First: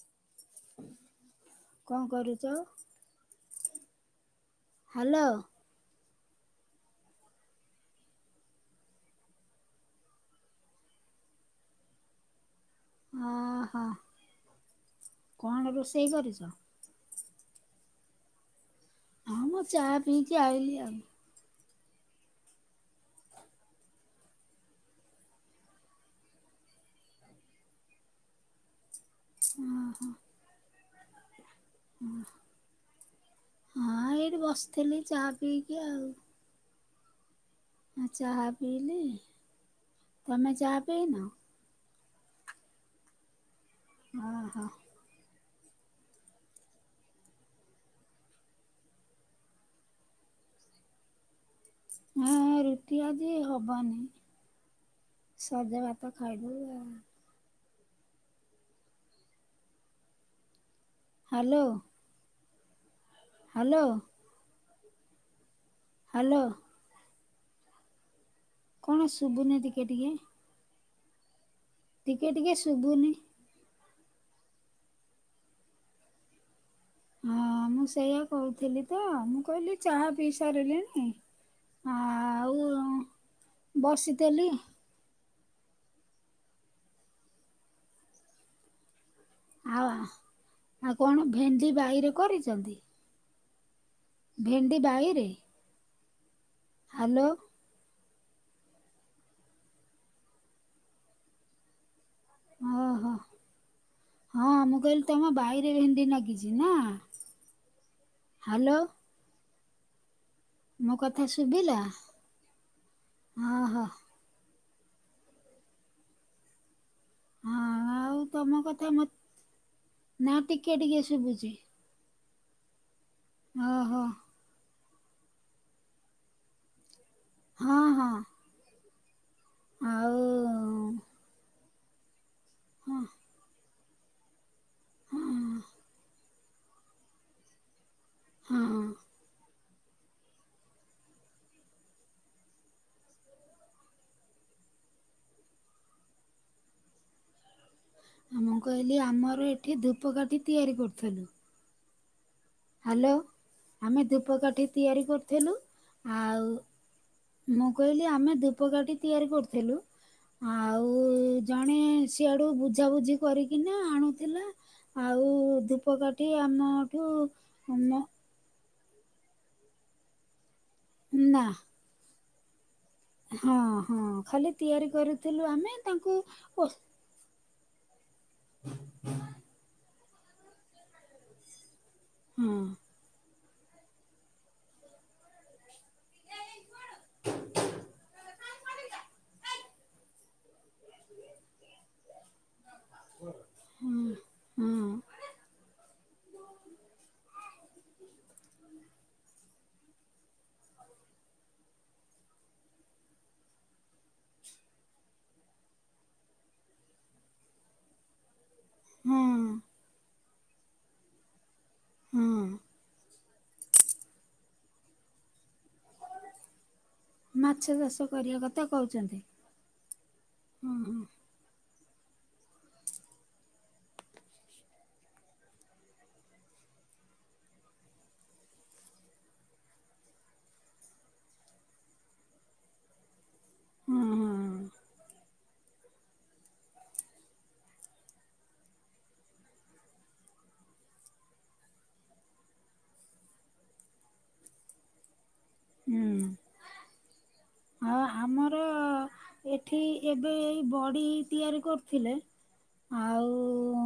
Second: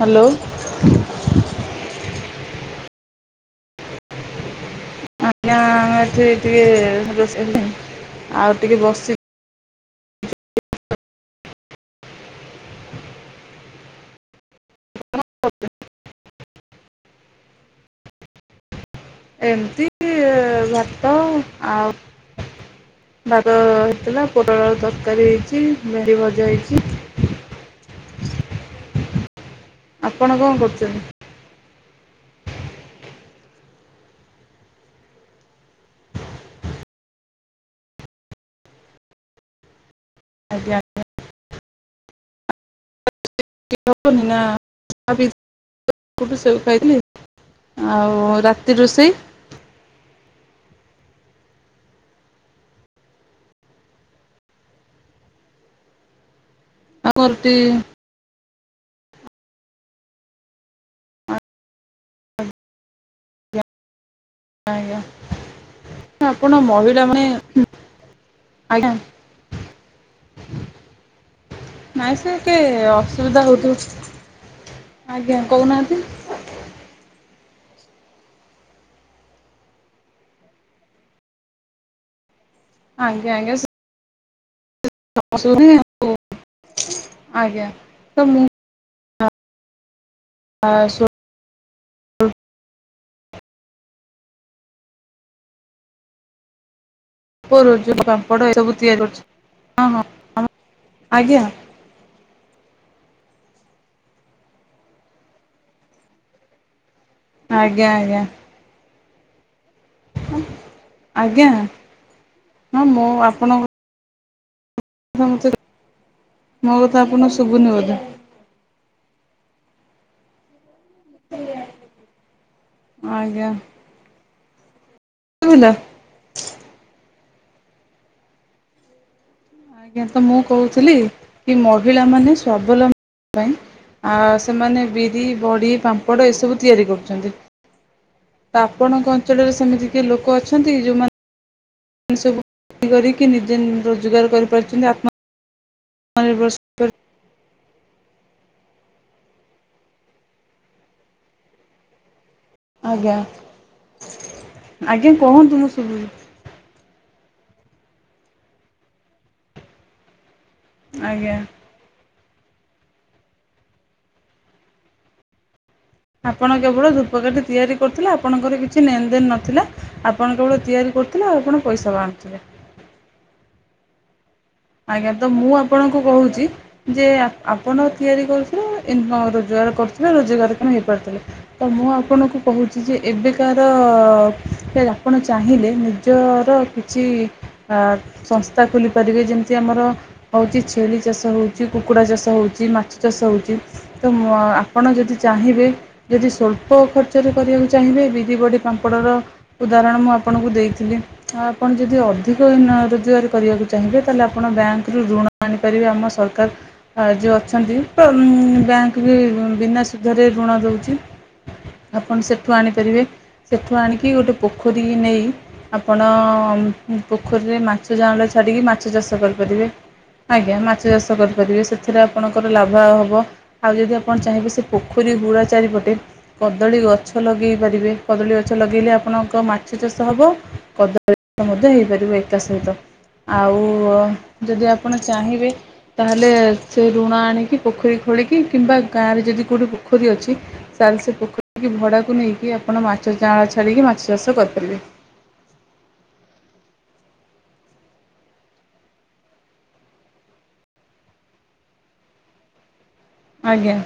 Hello. କଣ କରୁଚ? Hello. ନା ଆମେ ଏଠି ଟିକେ ରୋଷେଇ [inaudible] ଆଉ ଟିକେ ବସି ଓହୋଃ। କଣ ରୋଷେଇ କରିଛ? ହଁ ମୁଁ ଚା ଏମିତି ପିଇକି ଆଇଲିି ଆଉ ଭାତ ଆଉ ଭାତ ହେଇଥିଲା ପୋଟଳ ଆଳୁ ତରକାରୀ ହେଇଛି ଭେଣ୍ଡି ଭଜା ହେଇଛି। ଓହୋ। ଆପଣ କଣ କରୁଛନ୍ତି? ହୁଁ। ହଁ ଏଇଠି ବସିଥିଲି ଚାହା ପିଇକି ଆଉ। ଆଁ ଚାହା ପିଇଲି, ତମେ ଆଜ୍ଞା ଚାହା ପିଇନ? [inaudible] ନା ଓହୋ [inaudible] ସେଉ ଖାଇଥିଲି, ଆଉ ରାତି ରୋଷେଇ? ଅଁ-ଅଁ ରୁଟି ଆଜି ହବନି। ସଜ ଭାତ ଖାଇଦବୁ ଆଉ। କଣ ରୁଟି ହ୍ୟାଲୋ। ହ୍ୟାଲୋ। ଆଜ୍ଞା, ହ୍ୟାଲୋ ଆପଣ ମହିଳାମାନେ କଣ ଶୁଭୁନି ଟିକେ ଟିକେ? ନାଇଁ ଟିକେ ସେ ଟିକେ କେ ଶୁଭୁନି। ଅସୁବିଧା ହଉଥିବ। ଆଜ୍ଞା! କହୁନାହାନ୍ତି। ହଁ, ମୁଁ ସେଇୟା କହୁଥିଲି ତ। ମୁଁ କହିଲି ଚାହା ପିଇ ସାରିଲେଣି। ହଁ, ଆଉ। ଆଜ୍ଞ! ଆଜ୍ଞା!। ବସିଥିଲି। ହ, ଆଜ୍ଞା ତ ମୁଁ [inaudible] ଆଉ ଆହା, ଆଉ ମୁଁ କଣ ଭେଣ୍ଡି ବାଇରେ କରିଛନ୍ତି। ଭେଣ୍ଡି ବାଇରେ। ହ୍ୟାଲୋ! ପୁରୁଜୁ ପାମ୍ପଡ଼ ଏ ସବୁ ତିଆରି କରୁଛି। ହଁ, ହଁ ଆଜ୍ଞା! ଓଃ ହଁ, ହଁ, ମୁଁ କହିଲି ତମ ବାଇରେ ଭେଣ୍ଡି ଲାଗିଛି ନା? ଆଜ୍ଞା! ଆଜ୍ଞା। ହ୍ୟାଲୋ। ମୋ କଥା ଆଜ୍ଞା! ଶୁଭିଲା ହଁ, ମୁଁ ଆପଣଙ୍କୁ ଓହୋ ତମେସୁ ମୋ କଥା ଆପଣଙ୍କୁ ହଁ ଶୁଭୁନି ବୋଧେ? ଆଉ ତମ କଥା ମତେ। ନା ଟିକେ ଟିକେ ଶୁଭୁଛି। ଆଜ୍ଞା। ଓହୋ କ ହେଲା [inaudible] ହଁ, ହଁ। ଆଜ୍ଞା! ତ ମୁଁ କହୁଥିଲି। ଆଉ କି ମହିଳାମାନେ ସ୍ୱାବଲମ୍ୱି ପାଇଁ ଆ ସେମାନେ ବିରି, ବଡ଼ି, ପାମ୍ପଡ଼, ଏସବୁ ତିଆରି କରୁଛନ୍ତି। ତ ହଁ ଆପଣଙ୍କ ଅଞ୍ଚଳରେ ସେମିତି କିଏ ଲୋକ ଅଛନ୍ତି କି ଯୋଉମାନେ ଏଇ ସବୁ କରିକି ନିଜେ ରୋଜଗାର କରିପାରୁଛନ୍ତି। ଆପଣ ଅନର ବର୍ଷ [inaudible] ମୁଁ କହିଲି ଆମର ଏଠି ଧୂପକାଠି ତିଆରି କରୁଥିଲୁ। ହ୍ୟାଲୋ! ଆଜ୍ଞା ଆମେ ଧୂପକାଠି ତିଆରି ଆଜ୍ଞା କୁହନ୍ତୁ କରିୁଥିଲୁ। ମୁଁ ଶୁଭୁଛି ଆଉ ମୁଁ କହିଲି ଆମେ ଧୂପକାଠି ତିଆରି କରୁଥିଲୁ। ଆଜ୍ଞା। ଜଣେ ସିଆଡୁ ବୁଝାବୁଝି କରିକିନା ଆଣୁଥିଲା। ଆଉ ଧୂପ ଧୂପ କାଠି ଆପଣ କେବଳ ଆମଠୁ ଧୂପକାଠି ତିଆରି ଆ କରୁଥିଲେ ଆପଣଙ୍କର କିଛି ନେନଦେନ୍ ନ ନଥିଲା ଆପଣ କେବଳ ତିଆରି କରୁଥିଲେ। ଆଉ ନା ଆପଣ ପଇସା ଆଣୁଥିଲେ। ହଁ, ହଁ ଖାଲି ତିଆରି ଆଜ୍ଞା! ତ କରୁଥିଲୁ ମୁଁ ଆମେ ଆପଣଙ୍କୁ ତାଙ୍କୁ କହୁଛି ଓ ଯେ ଆପଣ ତିଆରି କରୁଥିଲେ ଇନକମ୍ ରୋଜଗାର କରୁଥିଲେ। ରୋଜଗାର କ୍ଷମ ହେଇପାରୁଥିଲେ। ତ ମୁଁ ଆପଣ ଆପଣଙ୍କୁ ହଁ କହୁଛି ଯେ, ଏବେକାର ଆପଣ ଚାହିଁଲେ ନିଜର କିଛି ବା ସସ୍ଥା ଖୋଲି ପାରିବେ। ଯେମତି, ଯେ ଆମର ହଉଛି ଛେଳି ଚାଷ ହଉଛି, କୁକୁଡ଼ା ଚାଷ ହଉଛି, ମାଛ ଚାଷ ହଉଛି। ହଁ ତ ମ ହଁ ଆପଣ ଯଦି ଚାହିଁବେ। ଯଦି ସ୍ୱଳ୍ପ ଖର୍ଚ୍ଚରେ କରିବାକୁ ଚାହିଁବେ ବିରି ବଡ଼ି ପାମ୍ପଡ଼ର ଉଦାହରଣ ମୁଁ ଆପଣଙ୍କୁ ଦେଇଥିଲି। ତ ଆପଣ ଯଦି ଅଧିକ ରୋଜଗାର କରିବାକୁ ଚାହିଁବେ ତା ହେଲେ ଆପଣ ବ୍ୟାଙ୍କରୁୁ ଋଣ ଆଣିପାରିବେ ଆମ ସରକାର ସାହାର୍ଯ୍ୟ ଅଛନ୍ତି। ବ୍ୟାଙ୍କ ବି ହଁ ବିନା ସୁଧରେ ଋଣ ଦଉଛି। ଆପଣ ସେଠୁ ହଁ ଆଣିପାରିବେ। ସେଠୁ ଆଣିକି ଗୋଟେ ପୋଖରୀ ନେଇ ଆପଣ ହୁଁ, ପୋଖରୀରେ ମାଛ ଚାଷ ଯାଉଳ କରିବା କଥା ଛାଡ଼ିକି ମା କହୁଛନ୍ତି ପାରିବେ ଆଜ୍ଞା ହଁ ମାଛ ହଁ ଚାଷ କରିପାରିବେ ସେଥିରେ ଆପଣଙ୍କର ଲାଭ ଆ ହବ। ଆଉ ଯଦି ଆପଣ ଚାହିଁବେ ସେ ପୋଖରୀ ହୁଡ଼ା ଚାରିପଟେ କଦଳୀ ଗଛ ଲଗେଇ ପାରିବେ, କଦଳୀ ଗଛ ଲଗେଇଲେ ଆପଣଙ୍କ ମାଛ ଚାଷ ହେବ କଦ ମଧ୍ୟ ହେଇପାରିବ ଏକା ସହିତ ଆଉ ହଁ ଯଦି ଆପଣ ଚାହିଁବେ ତାହେଲେ ସେ ଋଣ ଆଣିକି ପୋଖରୀ ଖୋଳିକି କିମ୍ବା ଗାଁ ରେ ଯଦି କୋଉଠି ପୋଖରୀ ଅଛି [unintelligible] ସେ ପୋଖରୀି ଭଡାକୁ ନେଇକି ଆପଣ ମାଛ ଚାଁଳ ଛାଡ଼ିକି ମାଛ ଚାଷ କରିପାରିବେ। ହୁଁ। ଆଉ ଆମର ଏଠି ଏବେ ଏଇ ବଡି ତିଆରି କରିୁଥିଲେ ଆଜ୍ଞା।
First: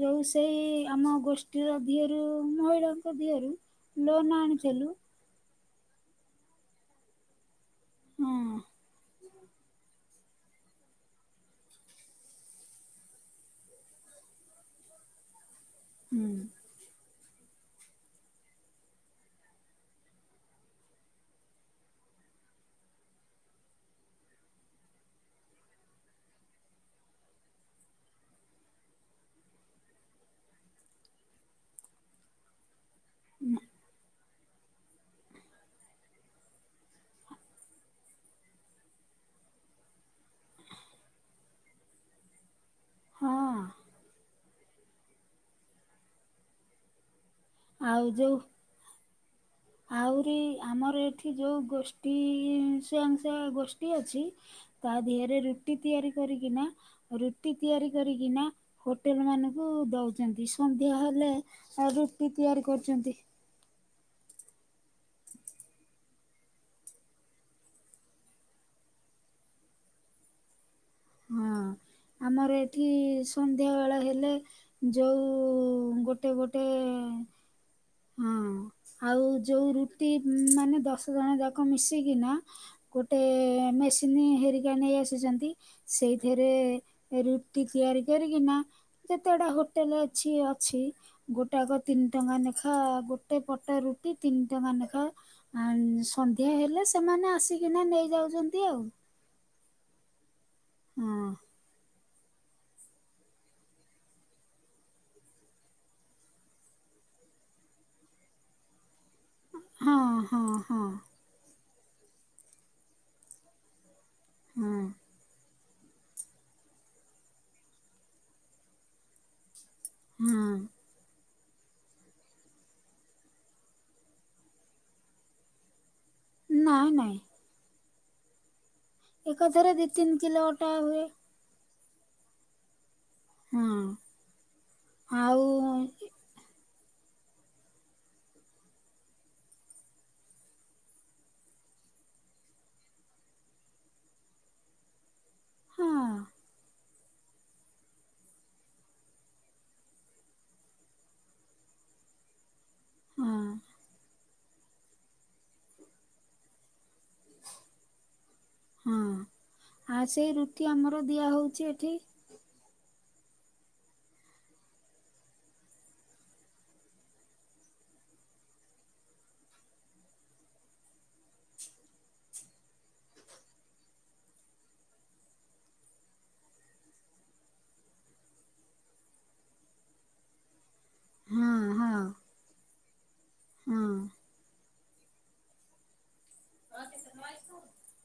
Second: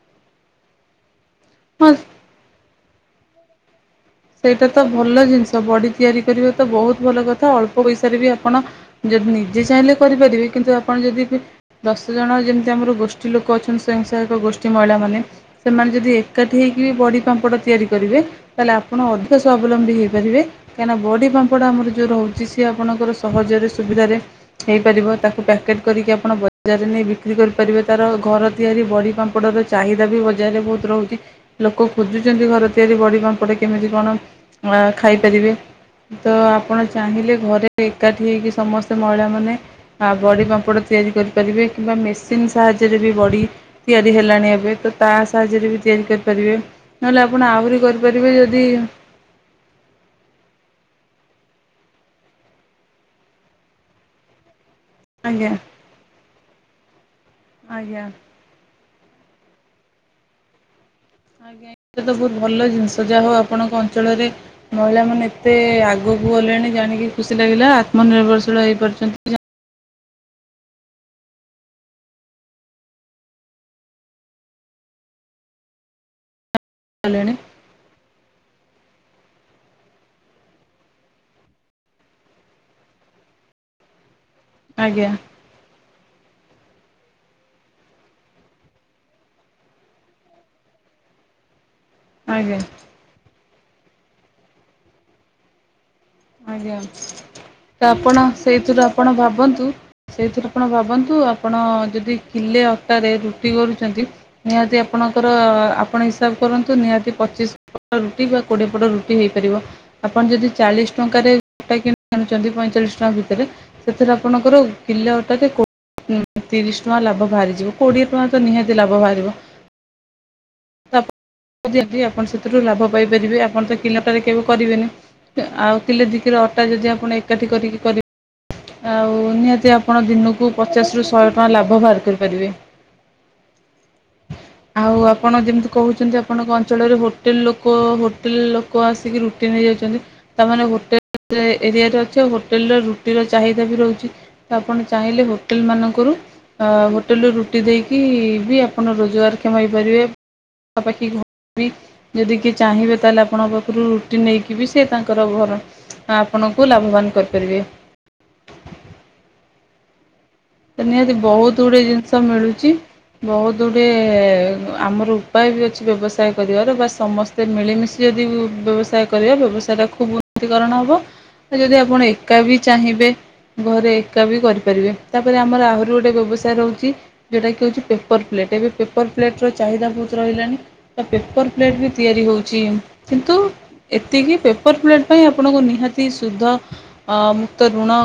ଯୋଉ ସେଇ ଆମ ଗୋଷ୍ଠୀର ହଁ ଦିଅରୁ ମହିଳାଙ୍କ ଦିଅରୁ ସେଇଟା ତ ଭଲ ଜିନିଷ ବଡ଼ି ତିଆରି କରିବା ତ ବହୁତ ଭଲ କଥା ଅଳ୍ପ ପଇସାରେ ବି ହଁ ଆପଣ ଯଦି ନିଜେ ଚାହିଁଲେ କରିପାରିବେ କିନ୍ତୁ ଆପଣ ଯଦି ଦଶ ଜଣ ଯେମିତି ଆମର ଗୋଷ୍ଠୀ ଲୋକ ଅଛନ୍ତି ସ୍ଵୟଂସହାୟକ ଗୋଷ୍ଠୀ ମହିଳାମାନେ ସେମାନେ ଯଦି ହୁଁ ଏକାଠି ହୋଇକି ବି ବଡ଼ି ପାମ୍ପଡ଼ ତିଆରି କରିବେ ତାହେଲେ ଆ ଆପଣ ଅଧିକ ସ୍ୱାବଲମ୍ବୀ ହୋଇଇପାରିବେ କାହିଁକିନା ବଡ଼ି ପାମ୍ପଡ ଆମର ଯେଉ ରହୁଛି ସିଏ ଆପଣଙ୍କର ସହଜରେ ସୁବିଧାରେ ହେଇପାରିବ ତାକୁ ପ୍ୟାକେଟ୍ କରିକି ଆପଣ ବଜାରରେ ନେଇ ବିକ୍ରି କରିପାରିବେ, ତାର ଘର ତିଆରି ବଡ଼ି ପାମ୍ପଡ଼ର ଚାହିଦା ବି ବଜାରରେ ବହୁତ ରହୁଛି ଲୋକ ଖୋଜୁଛନ୍ତି ଘର ତିଆରି ବଡ଼ି ପାମ୍ପଡ କଣ ଖାଇପାରିବେ ତ ଆପଣ ଚାହିଁଲେ ଘରେ ଏକାଠି ହୋଇକି ସମସ୍ତେ ମହିଳାମାନେ ବଡ଼ି ପାମ୍ପଡ଼ ତିଆରି କରିପାରିବେ କିମ୍ବା ମେସି ସାହାଯ୍ୟରେ ବି ହଁ ବଡି ତିଆରି ହେଲାଣି ଏବେ, ତ ତା ସାହାଯ୍ୟରେ ବି ତିଆରି କରିପାରିବେ। ନହେଲେ ଆପଣ ଆହୁରି ଆଉ କରିପାରିବେ ଯୋଉ ଯଦି ଆହୁରି ଆମର ଏଠି ଯୋଉ ଗୋଷ୍ଠୀ ସ୍ଵୟଂସହାୟକଗୋଷ୍ଠୀ ଅଛି ତା ଦେହରେ ଆଜ୍ଞା ରୁଟି ତିଆରି କରିକିନା ରୁଟି ତିଆରି ଆଜ୍ଞା କରିକିନା ହୋଟେଲ ମାନଙ୍କୁ ଦଉଛନ୍ତି ସନ୍ଧ୍ୟା ହେଲେ ଏଇଟା ତ ରୁଟି ବହୁତ ତିଆରି ଭଲ ଜିନିଷ କରୁଛନ୍ତି ଯାହା ହଉ ଆପଣଙ୍କ ଅଞ୍ଚଳରେ ମହିଳା ମାନେ ଏତେ ଆ ଆଗକୁ ଗଲେଣି ଜାଣିକି ଖୁସି ଲାଗିଲା ଆତ୍ମନିର୍ଭରଶୀଳ ହେଇପାରୁଛନ୍ତି ହଁ। ଆମର ଏଠି ସନ୍ଧ୍ୟା ବେଳ ହେଲେ ଯୋଉ ଗୋଟେ ଗୋଟେ ଗୋଟେ ହେଲେଣି ହଁ ଆଉ ଯୋଉ ରୁଟି ମାନେ ଦଶ ଜଣ ଯାକ ମିଶିକିନା ଗୋଟେ ମେସିନ ହେରିକା ନେଇ ଆଜ୍ଞା ଆସିଛନ୍ତି ସେଇଥିରେ ରୁଟି ତିଆରି କରିକିନା ଯେତେ ଗୁଡା ହୋଟେଲ ଅଛି ଅଛି ଗୋଟାକ ତିନି ଟଙ୍କାନେ ଆଜ୍ଞା। ଗୋଟେ ପଟ ରୁଟି ତିନିଟଙ୍କା ନେଖା ଆଜ୍ଞା ତ ଆପଣ ନେଇଯାଉଛନ୍ତି ଆଉ ସେଇଥିରୁ ଆପଣ ଭାବନ୍ତୁ ସେଇଥିରେ ଆପଣ ଭାବନ୍ତୁ ହଁ ଆପଣ ଯଦି କିଲେ ଅଟାରେ ରୁଟି କରୁଛନ୍ତି ନିହାତି ଆପଣଙ୍କର ଆପଣ ହିସାବ କରନ୍ତୁ ନିହାତି ପଚିଶ ରୁଟି ବା କୋଡିଏ ପଟ ରୁଟି ହେଇପାରିବ ହଁ ଆପଣ ଯଦି ହଁ ହଁ ଚାଳିଶ ଟା କିଣି ଆଣୁଛନ୍ତି ପଇଁଚାଳିଶ ଟଙ୍କା ଭିତରେ ସେଥିରେ ଆପଣଙ୍କର ହୁଁ କିଲେ ଅଟା ରେ ତିରିଶ ଟଙ୍କା ଲାଭ ବାହାରିଯିବ କୋଡିଏ ଟଙ୍କା ତ ନିହାତି ଲାଭ ବାହାରିବ। ହୁଁ [unintelligible] ଆପଣ ସେଥିରୁ ଲାଭ ପାଇପାରିବେ ଆପଣ ତ କିିଲେ ଅଟାରେ କେବେ କରିବେନି ଆଉ କିଲେ ଦିକିଲେ ଅଟା ଯଦି ନାଇଁ ଆପଣ ନାଇଁ ଏକାଠି କରିକି କରିବେ ଆଉ ନିହାତି ଏକାଥରେ ଦି ଆପଣ ତିନି କିଲୋ ଦିନକୁ ଅଟା ପଚାଶରୁୁ ହୁଏ। ଶହେ ଟଙ୍କା ଲାଭ ବାହାର କରିପାରିବେ। ହଁ ଆଉ ଆପଣ ଯେମିତି କହୁଛନ୍ତି। ଆପଣଙ୍କ ଅଞ୍ଚଳରେ ହୋଟେଲ୍ ଲୋକ ହୋଟେଲ୍ ଲୋକ ଆସିକି ରୁଟି ନେଇଯାଉଛନ୍ତି ତାମାନେ- ଏରିଆରେ ଅଛି ଆଉ ହୋଟେଲରେ ରୁଟିର ଚାହିଦା ବି ରହୁଛି ତ ଆପଣ ଚାହିଁଲେ ହୋଟେଲ ହଁ ମାନଙ୍କରୁ ହୋଟେଲ୍ ରୁ ରୁଟି ଦେଇକି ବି ଆପଣ ରୋଜଗାର କ୍ଷମ ହେପାରିବେ ପାଖା ପାଖି ଯଦି କିଏ ଚାହିଁବେ ତାହେଲେ ହଁ ଆପଣଙ୍କ ପାଖରୁ ରୁଟି ନେଇକି ବି ସେ ତାଙ୍କର ଘର ଆପଣଙ୍କୁ ଲାଭବାନ କରିପାରିବେ। ହଁ ଆଉ ସେଇ ରୁ ନିହାତି ବହୁତ ଗୁଡେ ଜିନିଷ ମିଳୁଛି। ବହୁତ ଗୁଡ଼ିଏ ଆମର ଉପାୟ ବି ଅଛି ବ୍ୟବସାୟ କରିବାର ବା ସମସ୍ତ ଯଦି ମିଳିମିଶି ଯଦି ବ୍ୟବସାୟ କରିବା ବ୍ୟବସାୟଟା ଖୁବ୍ ଉନ୍ନତିକରଣ ହେବ। ଯଦି ଆପଣ ଏକା ବି ଚାହିଁବେ ଘରେ ଏକା ବି କରିପାରିବେ। ତାପରେ ଆମର ଆହୁରି ଗୋଟେ ବ୍ୟବସାୟ ରହୁଛି। ଯେଉଟା କି ହଉଛି ପେପର ପ୍ଲେଟ୍ ଏବେ ପେପର ପ୍ଲେଟ ର ଚାହିଦା ବହୁତ ରହିଲାଣି। ପେପର ହଁ ପ୍ଲେଟ୍ ବି ହଁ ତିଆରି ହେଉଛି କିନ୍ତୁ ହଁ। ଏତିକି ପେପର ପ୍ଲେଟ୍ ପାଇଁ ଆପଣଙ୍କୁ ନିହାତି ଶୁଦ୍ଧ ମୁକ୍ତ ଋଣ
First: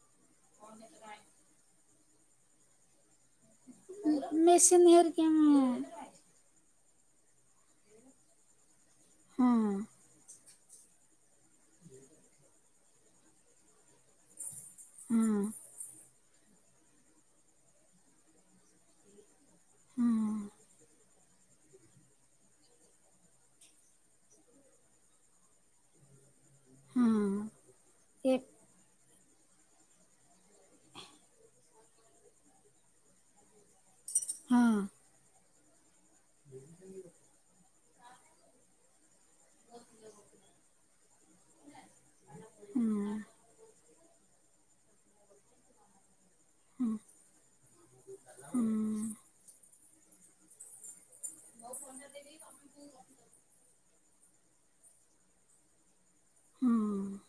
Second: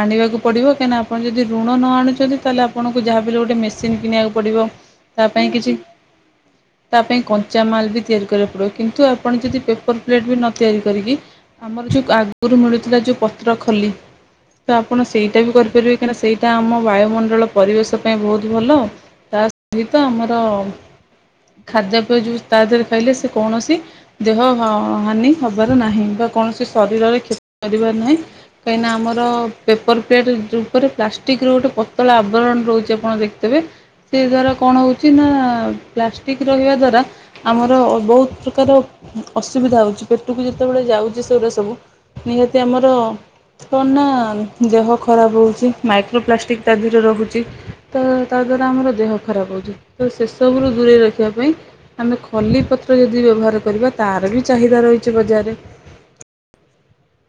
ଆଣିବାକୁ ପଡ଼ିବ କାହିଁକିନା ଆପଣ ଯଦି ଋଣ ନ ଆଣୁଛନ୍ତି ତାହେଲେ ଆପଣଙ୍କୁ ଯାହାବି ହେଲେ ଗୋଟେ ମେସିନ୍ କିଣିବାକୁ ପଡ଼ିବ ମେସିନ୍ ତା ହେରିକା ପାଇଁ ହଁ କିଛି ତା ପାଇଁ ଚାମାଲ୍ ବି ତିଆରି କରିବାକୁ ପଡ଼ିବ କିନ୍ତୁ ଆପଣ ଯଦି ପେପର୍ ପ୍ଲେଟ୍ ବି ନ ତିଆରି କରିକି ଆମର ଯେଉଁ ଆଗରୁ ମିଳୁଥିଲା ଯେଉଁ ପତ୍ର ଖୋଲି ତ ଆପଣ ହଁ ସେଇଟା ବି କରିପାରିବେ କାହିଁକି ନା ସେଇଟା ଆମ ବାୟୁମଣ୍ଡଳ ପରିବେଶ ପାଇଁ ବହୁତ ଭଲ ତା ସହିତ ହଁ ଆମର ଖାଦ୍ୟ ପେୟ ଯୋଉ ତା ଦେହରେ ଖାଇଲେ ସେ କୌଣସି ଦେହ ହ ହାନି ହବାର ନାହିଁ ବା କୌଣସି ଶରୀରରେ ହଁ କ୍ଷତି କରିବାର ନାହିଁ ଏ କାହିଁକିନା ଆମର ପେପର ପ୍ଲେଟ୍ ଯେଉଁ ଉପରେ ପ୍ଲାଷ୍ଟିକ୍ ର ଗୋଟେ ପତଳା ଆବରଣ ରହୁଛି ଆପଣ ଦେଖ ତେବେ ସେ ଦ୍ୱାରା ହଁ କଣ ହେଉଛି ନା ପ୍ଲାଷ୍ଟିକ୍ ରହିବା ଦ୍ଵାରା ଆମର ବହୁତ ପ୍ରକାର ଅସୁବିଧା ହଉଛି ପେଟକୁ ଯେତେବେଳେ ଯାଉଛି ସେଗୁଡ଼ା ସବୁ ନିହାତି ଆମର ହଁ କଣ ନା ଦେହ ଖରାପ ହେଉଛି ମାଇକ୍ରୋପ୍ଲାଷ୍ଟିକ୍ ତା ହଁ ଦେହରେ ରଖହୁଛି ତ ତା ଦ୍ୱାରା ଆମର ଦେହ ହଁ। ଖରାପ ହେଉଛି ତ ସେସବୁରୁ ଦୂରେଇ ରଖିବା ପାଇଁ ଆମେ ଖଲି ପତ୍ର ଯଦି ବ୍ୟବହାର କରିବା ତାର ବି ଚାହିଦା ରହିଛି ବଜାରରେ। ହଁ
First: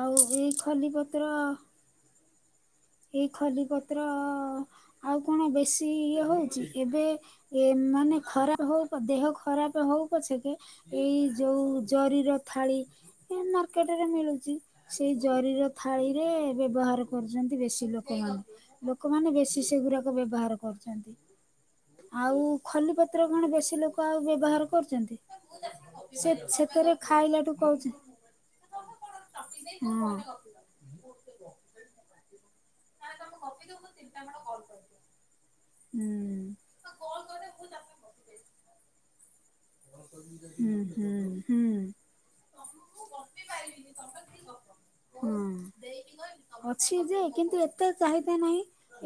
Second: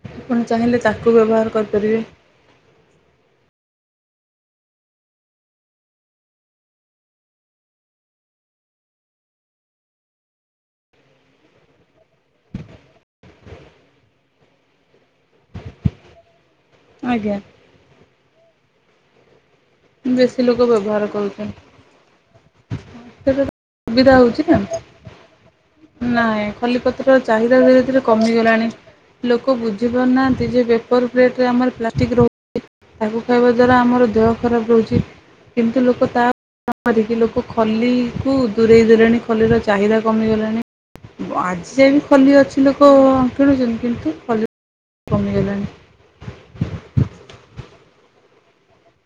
ଆଉ ଏଇ ଚାହିଁଲେ ତାକୁ ଖଲିପତ୍ର ବ୍ୟବହାର କରିପାରିବେ। ଏଇ ଖଲି ପତ୍ର ଆଉ କଣ ବେଶୀ ଇଏ ହଉଛି ଏବେ ଏମାନେ ଖରାପ ହଉ ଦେହ ଖରାପ ହଉ ପଛେ କି ଏଇ ଯୋଉ ଜରିର ଥାଳି ଏ ମାର୍କେଟ୍ ରେ ମିଳୁଛି ସେଇ ଜରିର ଥାଳି ରେ ବ୍ୟବହାର ଆଜ୍ଞା କରୁଛନ୍ତି ବେଶୀ ଲୋକ ଲୋକମାନେ ଲୋକମାନେ ବେଶି ସେଗୁଡ଼ାକ ବେଶୀ ବ୍ୟବହାର ଲୋକ କରୁଛନ୍ତି କରୁଛନ୍ତି ଆଉ ଖଲି ପତ୍ର ସେଟା କଣ ବେଶୀ ଲୋକ ସୁବିଧା ଆଉ ହେଉଛି ବ୍ୟବହାର ନା କରୁଛନ୍ତି। ସେ ନାଇଁ ସେଥିରେ ଖଲିପତ୍ରର ଖାଇଲାଠୁ ଚାହିଦା ଧୀରେ କହୁଛି ଧୀରେ କମିଗଲାଣି ଲୋକ ବୁଝି ହଁ। ପାରୁନାହାନ୍ତି ଯେ ପେପର୍ ପ୍ଲେଟ୍ ଆମର ପ୍ଲାଷ୍ଟିକ୍ ରହୁଛି ତାକୁ ଖାଇବା ଦ୍ୱାରା ଆମର ଦେହ ଖରାପ ରହୁଛି। କିମିତି ଲୋକ ତା ହୁଁ [unintelligible] କରିକି ଲୋକ ଖଲି କୁ ଦୂରେଇ ଦେଲେଣି ଖଲିର ଚାହିଦା କମିଗଲାଣି ହୁଁ ହୁଁ ଆଜି ହୁଁ। ଯାଏ ବିି ଖଲି ଅଛି ଲୋକ କିଣୁଛନ୍ତି କିନ୍ତୁ ଖଲି କମି ହଁ ଗଲାଣି। ଅଛି ଯେ କିନ୍ତୁ ଏତେ ଚାହିଦା ନାହିଁ।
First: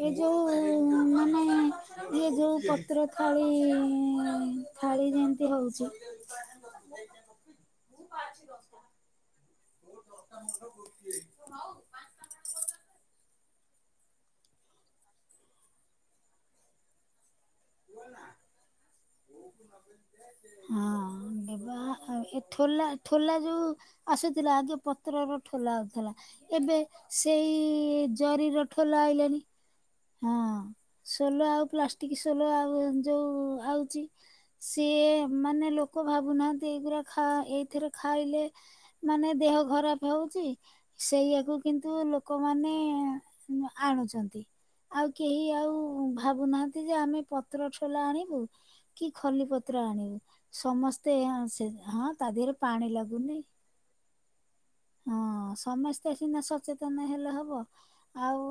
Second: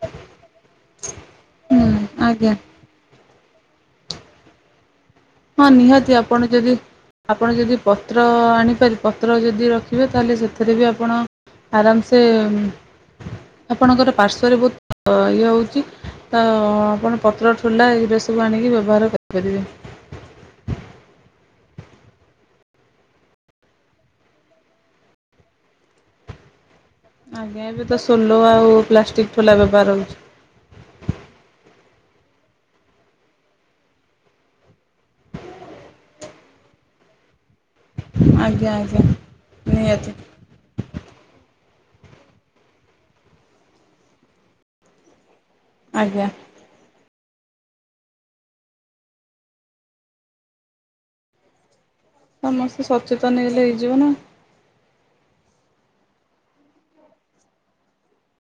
ଏ ଯୋଉ ମାନେ ହୁଁ ଇଏ ଆଜ୍ଞା ଯୋଉ ପ ତ୍ର ଥାଳି ଥାଳି ଯେମି ହଁ ନିହାତି ଆପଣ ଯଦି ଆପଣ ଯଦି ପତ୍ର ଆଣିପାରି ପତ୍ର ଯଦି ରଖିବେ ତାହେଲେ ସେଥିରେ ବି ଆପଣ ଆରାମସ୍ ସେ ଆପଣଙ୍କର ପାର୍ଶ୍ୱରେ ବହୁତ ଇଏ ହେଉଚି ତ ଆପଣ ପତ୍ର ଠୋଲା ଏଗୁରା ସବୁ ଆଣିକି ବ୍ୟବହାର କରିପାରିବେ। ହଁ ବ୍ୟବହା ଏ ଠୋଲା ଠୋଲା ଯୁ ଆସୁଥିଲା ଆଗେ ପତ୍ରର ଠୋଲା ଆଉଥିଲା ଏବେ ସେଇ ଜରିର ଠୋଲା ଆଇଲାଣି। ତମେ ବାର ହଁ ସୋଲ ଆଉ ପ୍ଲାଷ୍ଟିକ ସୋଲ ଆଉ ଯୋଉ ଆଉଚି ସିଏ ମାନେ ଲୋକ ଭାବୁନାହାନ୍ତି ଏଇଗୁରା ଖା ଏଇଥିରେ ଖାଇଲେ ଆଜ୍ଞା ଆଜ୍ଞା ମାନେ ଦେହ ଖରାପ ନିହାତି ହେଉଚି ସେଇଆକୁ କିନ୍ତୁ ଲୋକମାନେ ଆଣୁଚନ୍ତି। ଆଉ କେହି ଆଉ ଆଜ୍ଞା ଭାବୁନାହାଁନ୍ତି ଯେ ଆମେ ପ ତ୍ର ଠୋଲା ଆଣିବୁ କି ଖଲି ପତ୍ର ଆଣିବୁ ସମସ୍ତେ ଏୟା ହଁ ସେ ହଁ ତା ଦେହରେ ସମସ୍ତେ ପାଣି ଲାଗୁନି? ସଚେତନ ହେଇଯିବ ନା ହଁ ସମସ୍ତେ ସିନା ସଚେତନ ହେଲେ ହବ ଆଉ